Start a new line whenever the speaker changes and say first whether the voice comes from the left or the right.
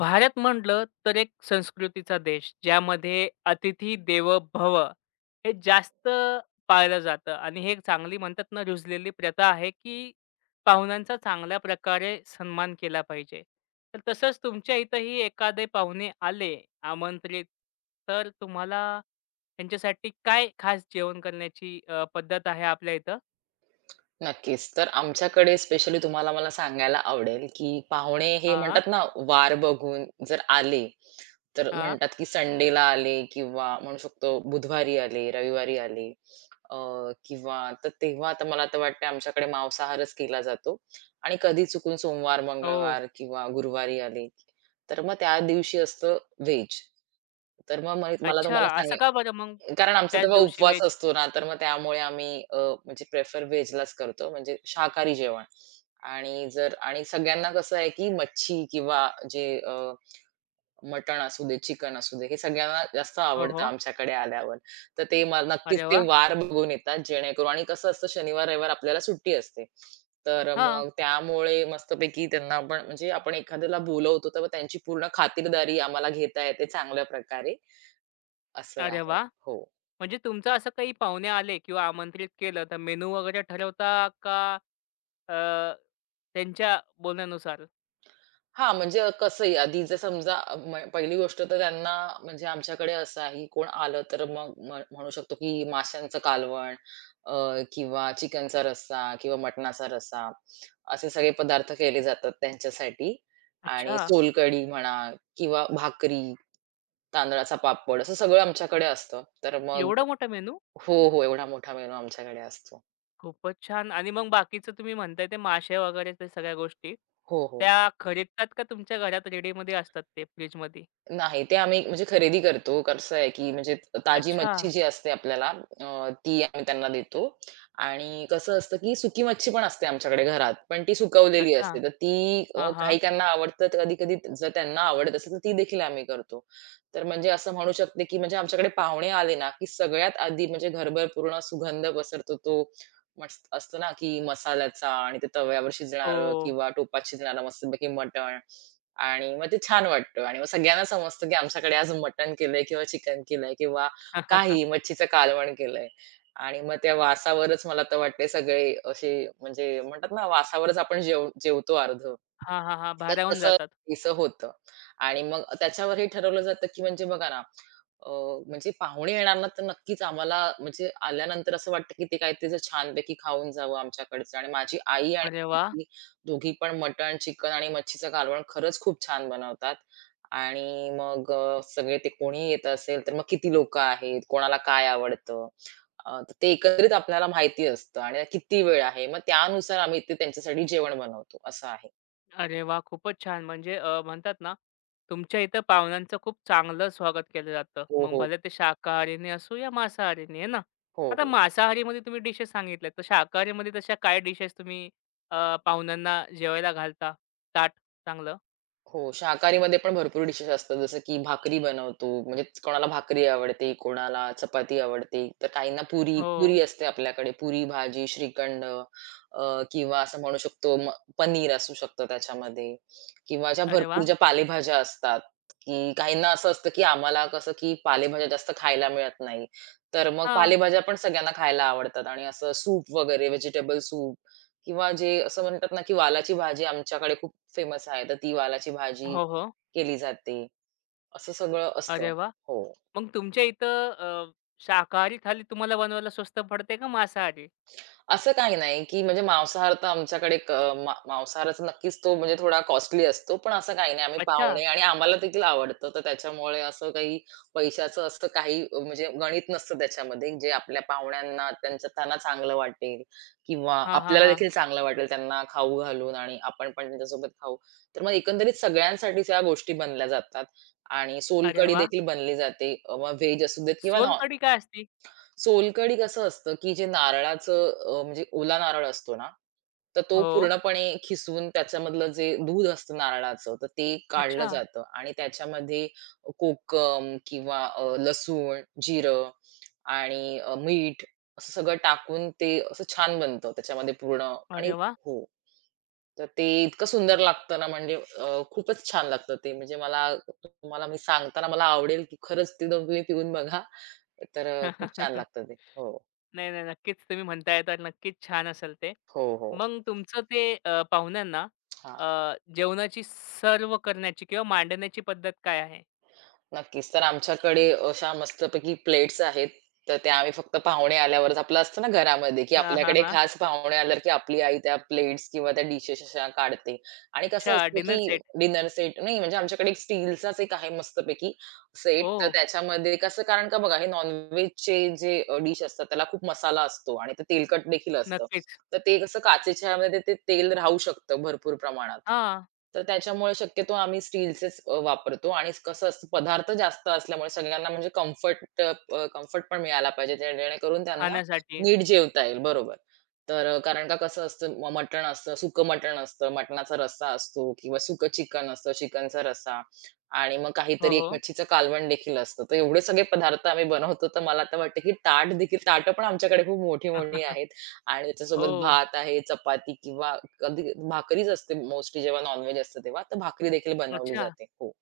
left: भारत म्हटलं तर एक संस्कृतीचा देश ज्यामध्ये अतिथी देव भव हे जास्त पाळलं जातं आणि हे एक चांगली म्हणतात ना रुजलेली प्रथा आहे की पाहुण्यांचा चांगल्या प्रकारे सन्मान केला पाहिजे. तर तसंच तुमच्या इथंही एखादे पाहुणे आले आमंत्रित, तर तुम्हाला त्यांच्यासाठी काय खास जेवण करण्याची पद्धत आहे आपल्या इथं?
right: नक्कीच. तर आमच्याकडे स्पेशली तुम्हाला मला सांगायला आवडेल, की पाहुणे हे
left: हां,
right: म्हणतात ना, वार बघून जर आले, तर
left: हां.
right: म्हणतात की संडेला आले किंवा म्हणू शकतो बुधवारी आले, रविवारी आले अ, किंवा तर तेव्हा तर मला तर वाटतं आमच्याकडे मांसाहारच केला जातो आणि कधी चुकून सोमवार,
left: ओह!
right: मंगळवार किंवा गुरुवारी आले, तर मग त्या दिवशी असतं व्हेज. तर मग मला
left: अच्छा,
right: तुम्हाला
left: असं का
right: सांगायला
left: बरं मग
right: कारण आमचा
left: त्याच
right: तेव्हा
left: दिवशी
right: उपवास
left: व्हेज?
right: असतो ना, तर मग त्यामुळे आम्ही म्हणजे प्रेफर व्हेजलाच करतो, म्हणजे शाकाहारी जेवण. आणि जर आणि सगळ्यांना कसं आहे, की मच्छी किंवा जे मटण असू दे, चिकन असू दे, हे सगळ्यांना जास्त
left: हो,
right: आवडतं
left: हो.
right: आमच्याकडे आल्यावर. तर ते नक्कीच
left: अरे
right: ते
left: वाह!
right: वार बघून येतात, जेणेकरून आणि कसं असतं शनिवार, रविवार आपल्याला सुट्टी असते. तर
left: हां.
right: मग त्यामुळे मस्तपैकी त्यांना आपण म्हणजे आपण एखाद्याला बोलवतो, तर मग त्यांची पूर्ण खातिरदारी आम्हाला घेता येते चांगल्या प्रकारे, असं
left: अरे
right: आहे.
left: वाह!
right: हो.
left: म्हणजे तुमचं असं काही पाहुणे आले किंवा आमंत्रित केलं, तर मेनू वगैरे ठरवता का अ, त्यांच्या बोलण्यानुसार?
right: हां, म्हणजे कसंही आधी जर समजा म पहिली गोष्ट तर त्यांना म्हणजे आमच्याकडे असं आहे, की कोण आलं तर मग म्हणू शकतो, की माशांचं कालवण अ, किंवा चिकनचा रस्सा किंवा मटणाचा रस्सा असे सगळे पदार्थ केले जातात त्यांच्यासाठी आणि
left: अच्छा,
right: सोलकढी म्हणा किंवा भाकरी, तांदळाचा पापड असं सगळं आमच्याकडे असतं. तर मग
left: एवढा मोठा मेनू?
right: हो, हो. एवढा मोठा मेनू आमच्याकडे असतो.
left: खूपच छान. आणि मग बाकीचं तुम्ही म्हणताय ते मासे वगैरे ते सगळ्या गोष्टी,
right: हो, हो.
left: त्या खरीदतात का तुमच्या घरात रेडीमध्ये असतात ते फ्रिजमध्ये?
right: नाही, ते आम्ही म्हणजे खरेदी करतो. कसं आहे, की म्हणजे ताजी
left: अच्छा,
right: मच्छी जी असते आपल्याला ती आम्ही त्यांना देतो आणि कसं असतं, की सुकी मच्छी पण असते आमच्याकडे घरात, पण ती सुकवलेली
left: अच्छा.
right: असते. तर ती
left: हां, हां.
right: काही त्यांना आवडतं, तर कधी-कधी जर त्यांना आवडत असेल, तर ती देखील आम्ही करतो. तर म्हणजे असं म्हणू शकते, की म्हणजे आमच्याकडे पाहुणे आले ना, की सगळ्यात आधी म्हणजे घरभर पूर्ण सुगंध पसरतो तो मस्त असतो ना, की मसाल्याचा आणि ते तव्यावर शिजणारं
left: हो.
right: किंवा टोपात शिजणारं मस्तपैकी मटण. आणि मग ते छान वाटतं आणि मग सगळ्यांना समजतं, की आमच्याकडे आज मटण केलंय किंवा चिकन केलंय किंवा काही मच्छीचं कालवण केलंय. आणि मग त्या वासावरच मला तर वाटते सगळे असे म्हणजे म्हणतात ना, वासावरच आपण जेवतो अर्ध.
left: हां, हां, हां.
right: तर
left: भारावून
right: तसं
left: जातात.
right: काहीसं होतं आणि मग त्याच्यावर हे ठरवलं जातं, की म्हणजे बघा ना, अ, म्हणजे पाहुणे येणार ना, तर नक्कीच आम्हाला म्हणजे आल्यानंतर असं वाटतं, की ते काहीतरी असं छानपैकी खाऊन जावं आमच्याकडचं आणि माझी आई आणि
left: अरे वाह!
right: आजी दोघी पण मटण, चिकन आणि मच्छीचं कालवण खरंच खूप छान बनवतात. आणि मग सगळे ते कोणीही येत असेल, तर मग किती लोकं आहेत, कोणाला काय आवडतं, तर ते एकत्रित आपल्याला माहिती असतं आणि किती वेळ आहे. मग त्यानुसार आम्ही ते त्यांच्यासाठी जेवण बनवतो, असं आहे.
left: अरे वा खूपच छान. म्हणजे म्हणतात ना, तुमच्या इथं पाहुण्यांचं खूप चांगलं स्वागत केलं जातं.
right: हो,
left: मग
right: हो.
left: भले ते शाकाहारीने असो या मांसाहारीने, आहे ना?
right: हो,
left: आता
right: हो.
left: मांसाहारीमध्ये तुम्ही डिशेस सांगितल्यात, तर शाकाहारीमध्ये तशा काय डिशेस तुम्ही पाहुण्यांना जेवायला घालता ताट चांगलं?
right: हो, शाकाहारीमध्ये पण भरपूर डिशेस असतात. जसं की भाकरी बनवतो. म्हणजे कोणाला भाकरी आवडते, कोणाला चपाती आवडते, तर काहींना पुरी
left: हो.
right: पुरी असते आपल्याकडे. पुरी भाजी, श्रीखंड अ, किंवा असं म्हणू शकतो पनीर असू शकतं त्याच्यामध्ये किंवा ज्या
left: अरे
right: भरपूर
left: वाह!
right: ज्या पालेभाज्या असतात, की काहींना असं असतं, की आम्हाला कसं की पालेभाज्या जास्त खायला मिळत नाही. तर मग
left: हां.
right: पालेभाज्या पण सगळ्यांना खायला आवडतात आणि असं सूप वगैरे व्हेजिटेबल सूप किंवा जे असं म्हणतात ना, की वालाची भाजी आमच्याकडे खूप फेमस आहे. तर ती वालाची भाजी
left: हो, हो.
right: केली जाते. असं सगळं असतं.
left: अरे वाह!
right: हो.
left: मग तुमच्या इथं शाकाहारी थाली तुम्हाला बनवायला स्वस्त पडते का मांसाहारी?
right: असं काही नाही, की म्हणजे मांसाहार तर आमच्याकडे मांसाहाराचा नक्कीच तो म्हणजे थोडा कॉस्टली असतो. पण असं काही नाही. आम्ही
left: अच्छा.
right: पाहुणे आणि आम्हाला देखील आवडतं. तर त्याच्यामुळे असं काही पैशाचं असं काही म्हणजे गणित नसतं त्याच्यामध्ये. जे आपल्या पाहुण्यांना त्यांचं त्यांना चांगलं वाटेल किंवा
left: हां, हां,
right: आपल्याला
left: हां.
right: देखील चांगलं वाटेल त्यांना खाऊ घालून आणि आपण पण त्यांच्यासोबत खाऊ. तर मग एकंदरीत सगळ्यांसाठीच ह्या गोष्टी बनल्या जातात आणि
left: अरे
right: सोलकढी
left: वाह!
right: देखील बनली जाते. मग व्हेज असू देत किंवा नॉन
left: सोलकढी काय असते?
right: सोलकढी कसं असतं, की जे नारळाचं म्हणजे ओला नारळ असतो ना, तर तो
left: हो.
right: पूर्णपणे खिसवून त्याच्यामधलं जे दूध असतं नारळाचं, तर ते काढलं
left: अच्छा.
right: जातं आणि त्याच्यामध्ये कोकम किंवा लसूण, जिरं आणि मीठ असं सगळं टाकून ते असं छान बनतं त्याच्यामध्ये पूर्ण आणि
left: अरे वाह!
right: हो. तर ते इतकं सुंदर लागतं ना म्हणजे खूपच छान लागतं ते. म्हणजे मला तुम्हाला मी सांगताना मला आवडेल, की खरंच ते दोन तुम्ही पिऊन बघा. तर खूप छान लागतं ते. हो.
left: नाही, नाही. नक्कीच तुम्ही म्हणताय तर नक्कीच छान असेल ते.
right: हो, हो.
left: मग तुमचं ते पाहुण्यांना
right: हां.
left: अ, जेवणाची सर्व्ह करण्याची किंवा मांडण्याची पद्धत काय आहे?
right: नक्कीच. तर आमच्याकडे अशा मस्तपैकी प्लेट्स आहेत. तर त्या आम्ही फक्त पाहुणे आल्यावरच आपलं असतं ना घरामध्ये, की
left: हां, हां,
right: आपल्याकडे
left: हां.
right: खास पाहुणे आल्यावर, की आपली आई त्या प्लेट्स किंवा त्या डिशेस अशा काढते. आणि कसं
left: अच्छा
right: असतं, की
left: डिनर सेट.
right: डिनर सेट नाही म्हणजे आमच्याकडे एक स्टीलचाच एक आहे मस्तपैकी
left: ओ
right: सेट. तर त्याच्यामध्ये कसं कारण का बघा हे नॉन जे डिश असतात त्याला खूप मसाला असतो आणि ते तेलकट देखील असतं.
left: नक्कीच.
right: तर ते कसं काचेच्या ह्यामध्ये ते तेल राहू शकतं भरपूर प्रमाणात.
left: हां,
right: तर त्याच्यामुळे शक्यतो आम्ही स्टीलचेच वापरतो आणि कसं असतं पदार्थ जास्त असल्यामुळे सगळ्यांना म्हणजे कम्फर्ट पण मिळाला पाहिजे जे जेणेकरून त्यांना
left: खाण्यासाठी.
right: नीट जेवता येईल. बरोबर. तर कारण का कसं असतं मटण असतं, सुकं मटण असतं, मटणाचा रस्सा असतो किंवा सुकं चिकन असतं, चिकनचा रस्सा आणि मग
left: हो,
right: काहीतरी एक
left: हो.
right: मच्छीचं कालवण देखील असतं. तर एवढे सगळे पदार्थ आम्ही बनवतो. तर मला तर वाटतं, की ताटं पण आमच्याकडे खूप मोठी-मोठी आहेत. आणि त्याच्यासोबत
left: ओह!
right: भात आहे, चपाती किंवा कधी भाकरीच असते मोस्टली जेव्हा नॉन-व्हेज असतं तेव्हा, तर भाकरी देखील बनवली
left: अच्छा.
right: जाते. हो.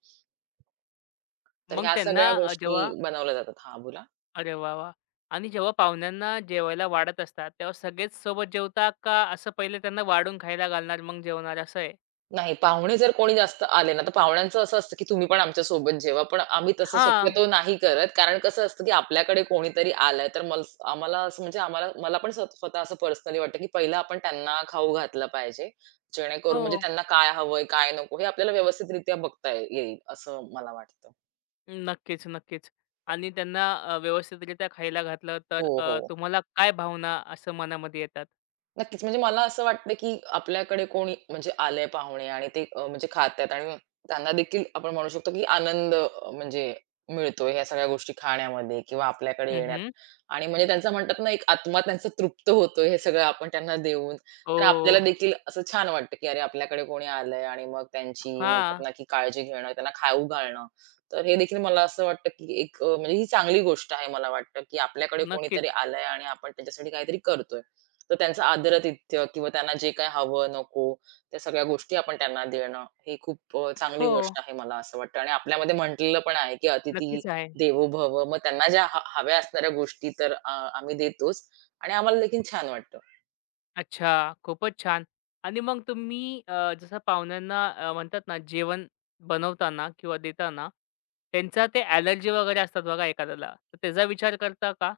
right: तर
left: मग
right: ह्या
left: त्यांना
right: सगळ्या गोष्टी
left: जेव्हा
right: बनवल्या जातात. हां, बोला.
left: अरे वाह, वाह! आणि जेव्हा पाहुण्यांना जेवायला वाढत असतात, तेव्हा सगळेच सोबत जेवता का असं पहिले त्यांना वाढून खायला घालणार मग जेवणार असं आहे?
right: नाही, पाहुणे जर कोणी जास्त आले ना, तर पाहुण्यांचं असं असतं, की तुम्ही पण आमच्यासोबत जेवा. पण आम्ही तसं
left: हां.
right: शक्यतो नाही करत. कारण कसं असतं, की आपल्याकडे कोणीतरी आलंय, तर आम्हाला असं म्हणजे आम्हाला मला पण स्वतः स्वतः असं पर्सनली वाटतं, की पहिलं आपण त्यांना खाऊ घातलं पाहिजे. जेणेकरून
left: हो.
right: म्हणजे त्यांना काय हवंय, काय नको हे आपल्याला व्यवस्थितरित्या बघता येईल, असं मला वाटतं.
left: नक्कीच, नक्कीच. आणि त्यांना व्यवस्थितरित्या खायला घातलं तर
right: हो, हो.
left: तुम्हाला काय भावना असं मनामध्ये येतात?
right: नक्कीच. म्हणजे मला असं वाटतं, की आपल्याकडे कोणी म्हणजे आलंय पाहुणे आणि ते म्हणजे खातायत आणि त्यांना देखील आपण म्हणू शकतो, की आनंद म्हणजे मिळतोय ह्या सगळ्या गोष्टी खाण्यामध्ये किंवा आपल्याकडे
left: हं,
right: येण्यात
left: हं.
right: आणि म्हणजे त्यांचं म्हणतात ना, एक आत्मा त्यांचा तृप्त होतोय हे सगळं आपण त्यांना देऊन.
left: ओ
right: तर आपल्याला देखील असं छान वाटतं, की अरे आपल्याकडे कोणी आलंय आणि मग त्यांची म्हणतात
left: हां,
right: ना, की काळजी घेणं, त्यांना खाऊ घालणं. तर हे देखील मला असं वाटतं, की एक म्हणजे ही चांगली गोष्ट आहे मला वाटतं, की आपल्याकडे कोणीतरी
left: नक्कीच.
right: आलंय आणि आपण त्यांच्यासाठी काहीतरी करतोय. तर त्यांचं आदरातिथ्य किंवा त्यांना जे काही हवं, नको, त्या सगळ्या गोष्टी आपण त्यांना देणं, ही खूप चांगली
left: हो,
right: गोष्ट आहे मला असं वाटतं आणि आपल्यामध्ये म्हटलेलं पण आहे, की "अतिथी
left: नक्कीच आहे.
right: देवो भव." मग त्यांना ज्या हव्या असणाऱ्या गोष्टी तर आम्ही देतोच आणि आम्हाला देखील छान वाटतं.
left: अच्छा, खूपच छान. आणि मग तुम्ही जसं पाहुण्यांना म्हणतात ना, जेवण बनवताना किंवा देताना त्यांचा ते ॲलर्जी वगैरे असतात बघा एखाद्याला, तर त्याचा विचार करता का?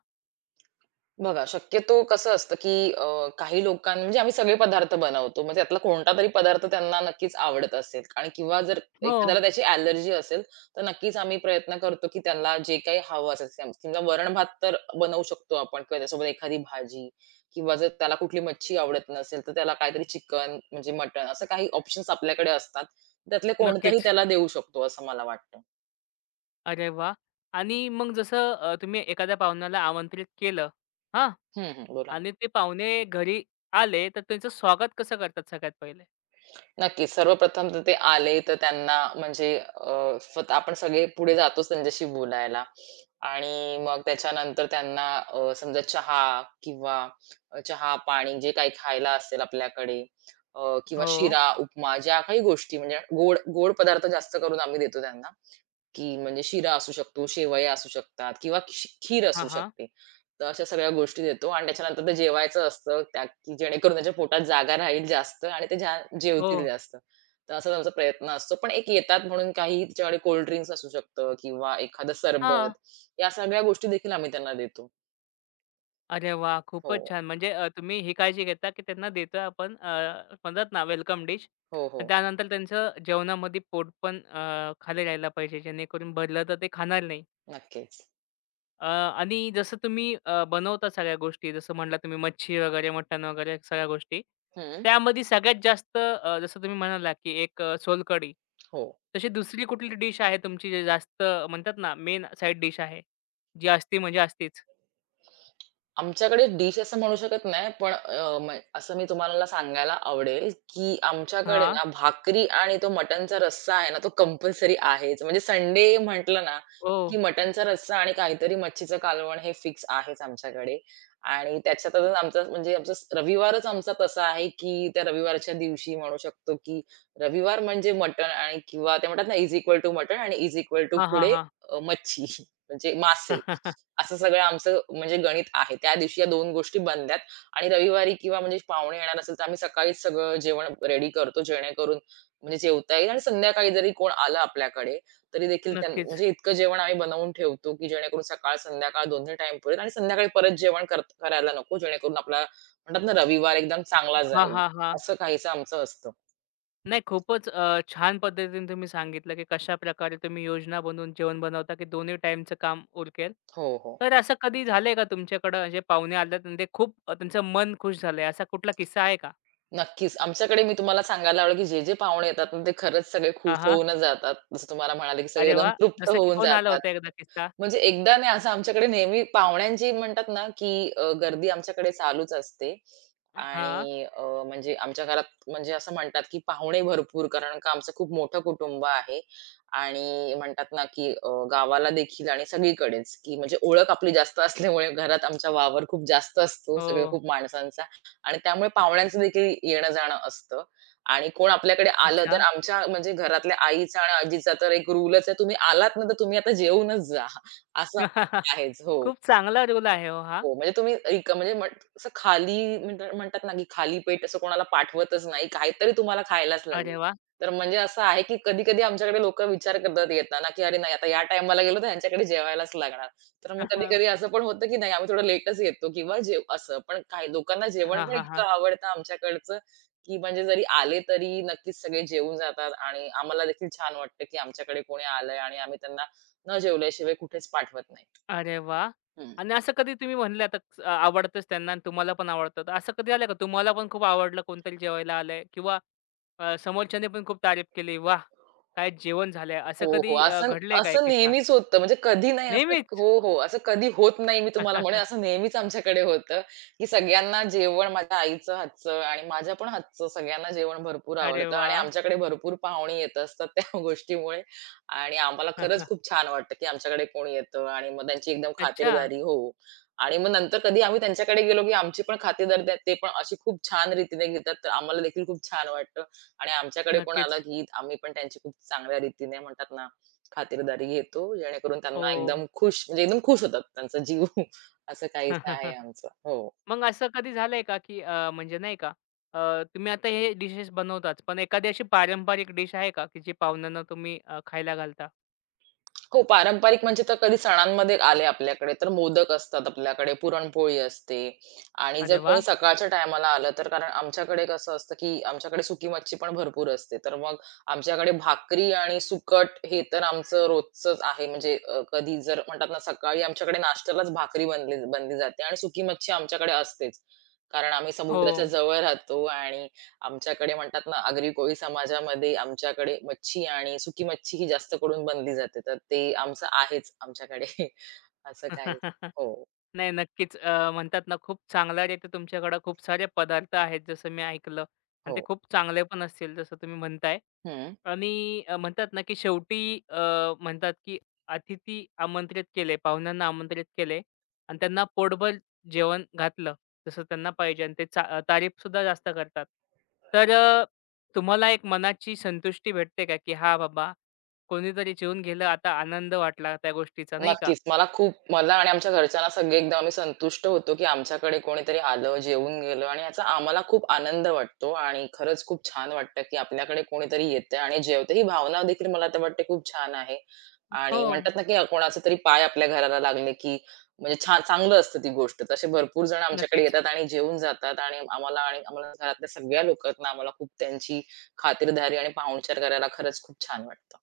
right: बघा, शक्यतो कसं असतं, की काही लोकां म्हणजे आम्ही सगळे पदार्थ बनवतो. मग त्यातला कोणता तरी पदार्थ त्यांना नक्कीच आवडत असेल आणि किंवा जर
left: हो,
right: एखाद्याला त्याची अलर्जी असेल, तर नक्कीच आम्ही प्रयत्न करतो, की त्यांना जे काही हवं असेल समजा वरण-भात तर बनवू शकतो आपण किंवा त्यासोबत एखादी भाजी किंवा जर त्याला कुठली मच्छी आवडत नसेल, तर त्याला काहीतरी चिकन म्हणजे मटण असं काही ऑप्शन्स आपल्याकडे असतात. त्यातले कोणतंही
left: नक्कीच.
right: त्याला देऊ शकतो असं मला वाटतं.
left: अरे वाह! आणि मग जसं तुम्ही एखाद्या पाहुण्याला आमंत्रित केलं, हां?
right: हं, हं. बोला.
left: आणि ते पाहुणे घरी आले, तर त्यांचं स्वागत कसं करतात सगळ्यात पहिले?
right: नक्कीच. सर्वप्रथम तर ते आले तर त्यांना म्हणजे स्वतः आपण सगळे पुढे जातोच त्यांच्याशी बोलायला आणि मग त्याच्यानंतर त्यांना समजा चहा किंवा चहा, पाणी जे काही खायला असेल आपल्याकडे किंवा
left: हो.
right: शिरा, उपमा ज्या काही गोष्टी म्हणजे गोड गोड पदार्थ जास्त करून आम्ही देतो त्यांना. की म्हणजे शिरा असू शकतो, शेवया असू शकतात किंवा खीर
left: हां,
right: असू
left: हां.
right: शकते. तर अशा सगळ्या गोष्टी देतो आणि त्याच्यानंतर ते जेवायचं असतं त्या की जेणेकरून त्यांच्या पोटात जागा राहील जास्त आणि ते
left: हो.
right: जेवतील जास्त. तर असाच आमचा प्रयत्न असतो. पण एक येतात म्हणून काही त्याच्याकडे कोल्ड ड्रिंक्स असू शकतं किंवा एखादं सरबत
left: हां.
right: या सगळ्या गोष्टी देखील आम्ही त्यांना देतो.
left: अरे वाह! खूपच
right: हो.
left: छान. म्हणजे तुम्ही ही काळजी घेता, की त्यांना देतोय आपण म्हणतात ना वेलकम डिश.
right: हो,
left: आणि
right: हो.
left: त्यानंतर त्यांचं जेवणामध्ये पोट पण खाली राहायला पाहिजे, जेणेकरून भरलं तर ते खाणार नाही.
right: नक्कीच.
left: आणि जसं तुम्ही बनवता सगळ्या गोष्टी, जसं म्हटला तुम्ही मच्छी वगैरे, मटण वगैरे सगळ्या गोष्टी.
right: हं.
left: त्यामध्ये सगळ्यात जास्त जसं तुम्ही म्हणालात, की एक सोलकढी.
right: हो.
left: तशी दुसरी कुठली डिश आहे तुमची जी जास्त म्हणतात ना मेन साइड डिश आहे? जी असती म्हणजे असतीच.
right: आमच्याकडे डिश असं म्हणू शकत नाही, पण असं मी तुम्हाला सांगायला आवडेल, की आमच्याकडे
left: हां.
right: ना भाकरी आणि तो मटणचा रस्सा आहे ना, तो कंपल्सरी आहेच. म्हणजे संडे म्हटलं ना,
left: ओह!
right: की मटणचा रस्सा आणि काहीतरी मच्छीचं कालवण हे फिक्स आहेच आमच्याकडे. आणि त्याच्यातच आमचा म्हणजे रविवारच आमचा तसा आहे, की त्या रविवारच्या दिवशी म्हणू शकतो, की रविवार म्हणजे मटण आणि किंवा ते म्हणतात ना, इज इक्वल टू मटण आणि इज इक्वल टू
left: हां, हां,
right: पुढे
left: हां.
right: मच्छी म्हणजे मासे. असं सगळं आमचं म्हणजे गणित आहे. त्या दिवशी या 2 गोष्टी बनल्यात आणि रविवारी किंवा म्हणजे पाहुणे येणार असेल, तर आम्ही सकाळीच सगळं जेवण रेडी करतो, जेणेकरून म्हणजे जेवता येईल आणि संध्याकाळी जरी कोण आलं आपल्याकडे, तरी देखील
left: नक्कीच.
right: म्हणजे इतकं जेवण आम्ही बनवून ठेवतो, की जेणेकरून सकाळ-संध्याकाळ दोन्ही टाईम पुरेल आणि संध्याकाळी परत जेवण करायला नको, जेणेकरून आपला म्हणतात ना रविवार एकदम चांगला
left: हां,
right: जाईल.
left: हां, हां.
right: असं काहीसं आमचं असतं.
left: नाही खूपच छान पद्धतीने तुम्ही सांगितलं, की कशाप्रकारे तुम्ही योजना बनवून जेवण बनवता, की दोन्ही टाईमचं काम उरकेल.
right: हो, हो.
left: तर असं कधी झालंय का तुमच्याकडं म्हणजे पाहुणे आलेत आणि ते खूप त्यांचं मन खुश झालंय, असा कुठला किस्सा आहे का?
right: नक्कीच. आमच्याकडे मी तुम्हाला सांगायला आवडेल, की जे-जे पाहुणे येतात ना, ते खरंच सगळे खुश
left: हां, हां.
right: होऊनच जातात. जसं तुम्हाला म्हणाले, की सगळे
left: अरे
right: एकदम
left: वाह!
right: तृप्त
left: जसं की
right: होऊन
left: कोण आला
right: जातात.
left: होता एकदा किस्सा?
right: म्हणजे एकदा नाही असं आमच्याकडे नेहमी पाहुण्यांची म्हणतात ना, की गर्दी आमच्याकडे चालूच असते.
left: हां.
right: आणि म्हणजे आमच्या घरात म्हणजे असं म्हणतात, की पाहुणे भरपूर कारण का आमचं खूप मोठं कुटुंब आहे. आणि म्हणतात ना, की गावाला देखील आणि सगळीकडेच, की म्हणजे ओळख आपली जास्त असल्यामुळे घरात आमचा वावर खूप जास्त असतो,
left: हो.
right: सगळ्या खूप माणसांचा. आणि त्यामुळे पाहुण्यांचं देखील येणं जाणं असतं. आणि कोण आपल्याकडे आलं तर
left: अच्छा.
right: आमच्या म्हणजे घरातल्या आईचा आणि आजीचा तर एक रूलच आहे, तुम्ही आलात ना, तर तुम्ही आता जेवूनच जा. असं आहेच. हो.
left: खूप चांगला रूल आहे हो हा.
right: हो, म्हणजे तुम्ही म्हणजे असं खाली म्हणता म्हणतात ना, की खाली पेट असं कोणाला पाठवतच नाही. काहीतरी तुम्हाला खायलाच लागेल.
left: अरे वाह!
right: तर म्हणजे असं आहे, की कधी-कधी आमच्याकडे लोकं विचार करतात येताना, की "अरे नाही, आता या टाईमाला गेलो तर ह्यांच्याकडे जेवायलाच लागणार." तर मग
left: हां,
right: कधी-कधी असं पण होतं, की नाही आम्ही थोडं लेटच येतो किंवा जेव असं. पण काही लोकांना जेवण पण इतकं
left: हां.
right: आवडतं आमच्याकडचं, की म्हणजे जरी आले तरी नक्कीच सगळे जेवून जातात आणि आम्हाला देखील छान वाटतं, की आमच्याकडे कोणी आलंय आणि आम्ही त्यांना न जेवल्याशिवाय कुठेच पाठवत नाही.
left: अरे वाह!
right: हं.
left: आणि असं कधी तुम्ही म्हणले आता आवडतंच त्यांना आणि तुम्हाला पण आवडतं. तर असं कधी आलं का तुम्हाला पण खूप आवडलं, कोणतरी जेवायला आलंय किंवा समोरच्याने पण खूप तारीफ केली, "वाह! काय जेवण झालंय." असं
right: हो,
left: कधी
right: हो. असं
left: घडलंय का एक
right: असं
left: किस्सा?
right: नेहमीच होतं. म्हणजे कधी नाही असं
left: नेहमीच?
right: हो, हो. असं कधी होत नाही मी तुम्हाला म्हणेन असं नेहमीच आमच्याकडे होतं, की सगळ्यांना जेवण माझ्या आईचं हातचं आणि माझ्या पण हातचं सगळ्यांना जेवण भरपूर
left: अरे
right: आवडतं आणि
left: वाह!
right: आमच्याकडे भरपूर पाहुणी येत असतात त्या गोष्टीमुळे आणि आम्हाला खरंच खूप छान वाटतं, की आमच्याकडे कोण येतं आणि मग त्यांची एकदम
left: अच्छा.
right: खातिरदारी हो. आणि मग नंतर कधी आम्ही त्यांच्याकडे गेलो, की आमची पण खातिरदारी ते पण अशी खूप छान रीतीने घेतात. तर आम्हाला देखील खूप छान वाटतं. आणि आमच्याकडे कोण आलं,
left: नक्कीच.
right: की आम्ही पण त्यांची खूप चांगल्या रीतीने म्हणतात ना, खातिरदारी घेतो, जेणेकरून त्यांना
left: हो.
right: एकदम खुश म्हणजे एकदम खुश होतात त्यांचा जीव. असं काहीसं आहे आमचं. हो.
left: मग असं कधी झालंय का, की म्हणजे नाही का अ, तुम्ही आता हे डिशेस बनवताच, पण एखादी अशी पारंपरिक डिश आहे का, की जी पाहुण्यांना तुम्ही खायला घालता?
right: हो, पारंपरिक म्हणजे तर कधी सणांमध्ये आले आपल्याकडे, तर मोदक असतात आपल्याकडे, पुरणपोळी असते आणि जर
left: अरे
right: कोणी
left: वाह!
right: सकाळच्या टायमाला आलं, तर कारण आमच्याकडे कसं असतं, की आमच्याकडे सुकी मच्छी पण भरपूर असते. तर मग आमच्याकडे भाकरी आणि सुकट हे तर आमचं रोजचंच आहे. म्हणजे कधी जर म्हणतात ना, सकाळी आमच्याकडे नाश्त्यालाच भाकरी बनली बनली जाते आणि सुकी मच्छी आमच्याकडे असतेच. कारण आम्ही
left: हो.
right: समुद्राच्या जवळ राहतो आणि आमच्याकडे म्हणतात ना, आगरी कोळी समाजामध्ये आमच्याकडे मच्छी आणि सुकी मच्छी ही जास्त करून बनली जाते. तर ते आमचं आहेच आमच्याकडे असं काही हो,
left: नाही नक्कीच. म्हणतात ना खूप चांगल्या रीती तुमच्याकडे खूप सारे पदार्थ आहेत जसं मी ऐकलं आणि ते
right: हो.
left: खूप चांगले पण असतील जसं तुम्ही म्हणताय.
right: हं.
left: आणि म्हणतात ना की शेवटी म्हणतात की अतिथी आमंत्रित केले, पाहुण्यांना आमंत्रित केले आणि त्यांना पोटभर जेवण घातलं जसं त्यांना पाहिजे आणि ते चा तारीफसुद्धा जास्त करतात. तर तुम्हाला एक मनाची संतुष्टी भेटते का की हां बाबा कोणीतरी जेवून गेलं आता आनंद वाटला त्या गोष्टीचा नाही का?
right: नक्कीच. मला आणि आमच्या घरच्यांना सगळे एकदम आम्ही संतुष्ट होतो, की आमच्याकडे कोणीतरी आलं, जेवून गेलं आणि याचा आम्हाला खूप आनंद वाटतो आणि खरंच खूप छान वाटतं, की आपल्याकडे कोणीतरी येतंय आणि जेवतंय. ही भावना देखील मला तर वाटते खूप छान आहे आणि
left: हो.
right: म्हणतात ना, की कोणाचे तरी पाय आपल्या घराला लागले, की म्हणजे छान चांगलं असतं ती गोष्ट. तसे भरपूर जण आमच्याकडे
left: नक्कीच.
right: येतात आणि जेवून जातात आणि आम्हाला घरातल्या सगळ्या लोकांना आम्हाला खूप त्यांची खातिरदारी आणि पाहुणचार करायला खरंच खूप छान वाटतं.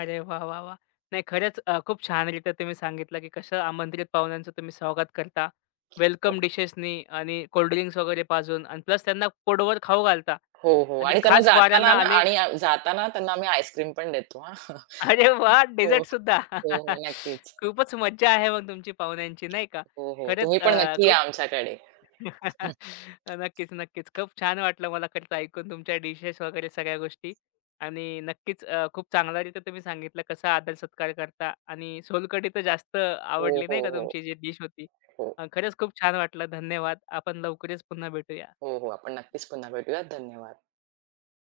left: अरे वाह! वाह! वाह! नाही खरंच खूप छानरीत्या तुम्ही सांगितलं, की कसं आमंत्रित पाहुण्यांचं तुम्ही स्वागत करता.
right: हो.
left: वेलकम डिशेसनी आणि कोल्ड ड्रिंक्स वगैरे पाजून आणि प्लस त्यांना पोटभर खाऊ घालता
right: हो, हो.
left: आणि
right: आणि त्यांना
left: खास
right: जाताना
left: वाऱ्यांना
right: ना
left: आले
right: आणि जाताना त्यांना आम्ही आईस्क्रीम पण देतो हां.
left: अरे वाह!
right: हो,
left: डेझर्टसुद्धा.
right: हो, हो. नक्कीच.
left: खूपच मज्जा आहे मग तुमची पाहुण्यांची नाही का?
right: हो, हो.
left: खरंच
right: तुम्ही पण नक्की या
left: खूप
right: आमच्याकडे.
left: नक्कीच, नक्कीच. खूप छान वाटलं मला खरंच ऐकून तुमच्या डिशेस वगैरे सगळ्या गोष्टी आणि नक्कीच खूप चांगल्यारीत्या तुम्ही सांगितलं कसा आदर-सत्कार करता आणि सोलकढी तर जास्त
right: हो,
left: आवडली
right: हो,
left: नाही का
right: हो.
left: तुमची जी डिश होती.
right: हो,
left: खरंच खूप छान वाटलं. धन्यवाद. आपण लवकरच पुन्हा भेटूया.
right: हो, हो. आपण नक्कीच पुन्हा भेटूयात. धन्यवाद.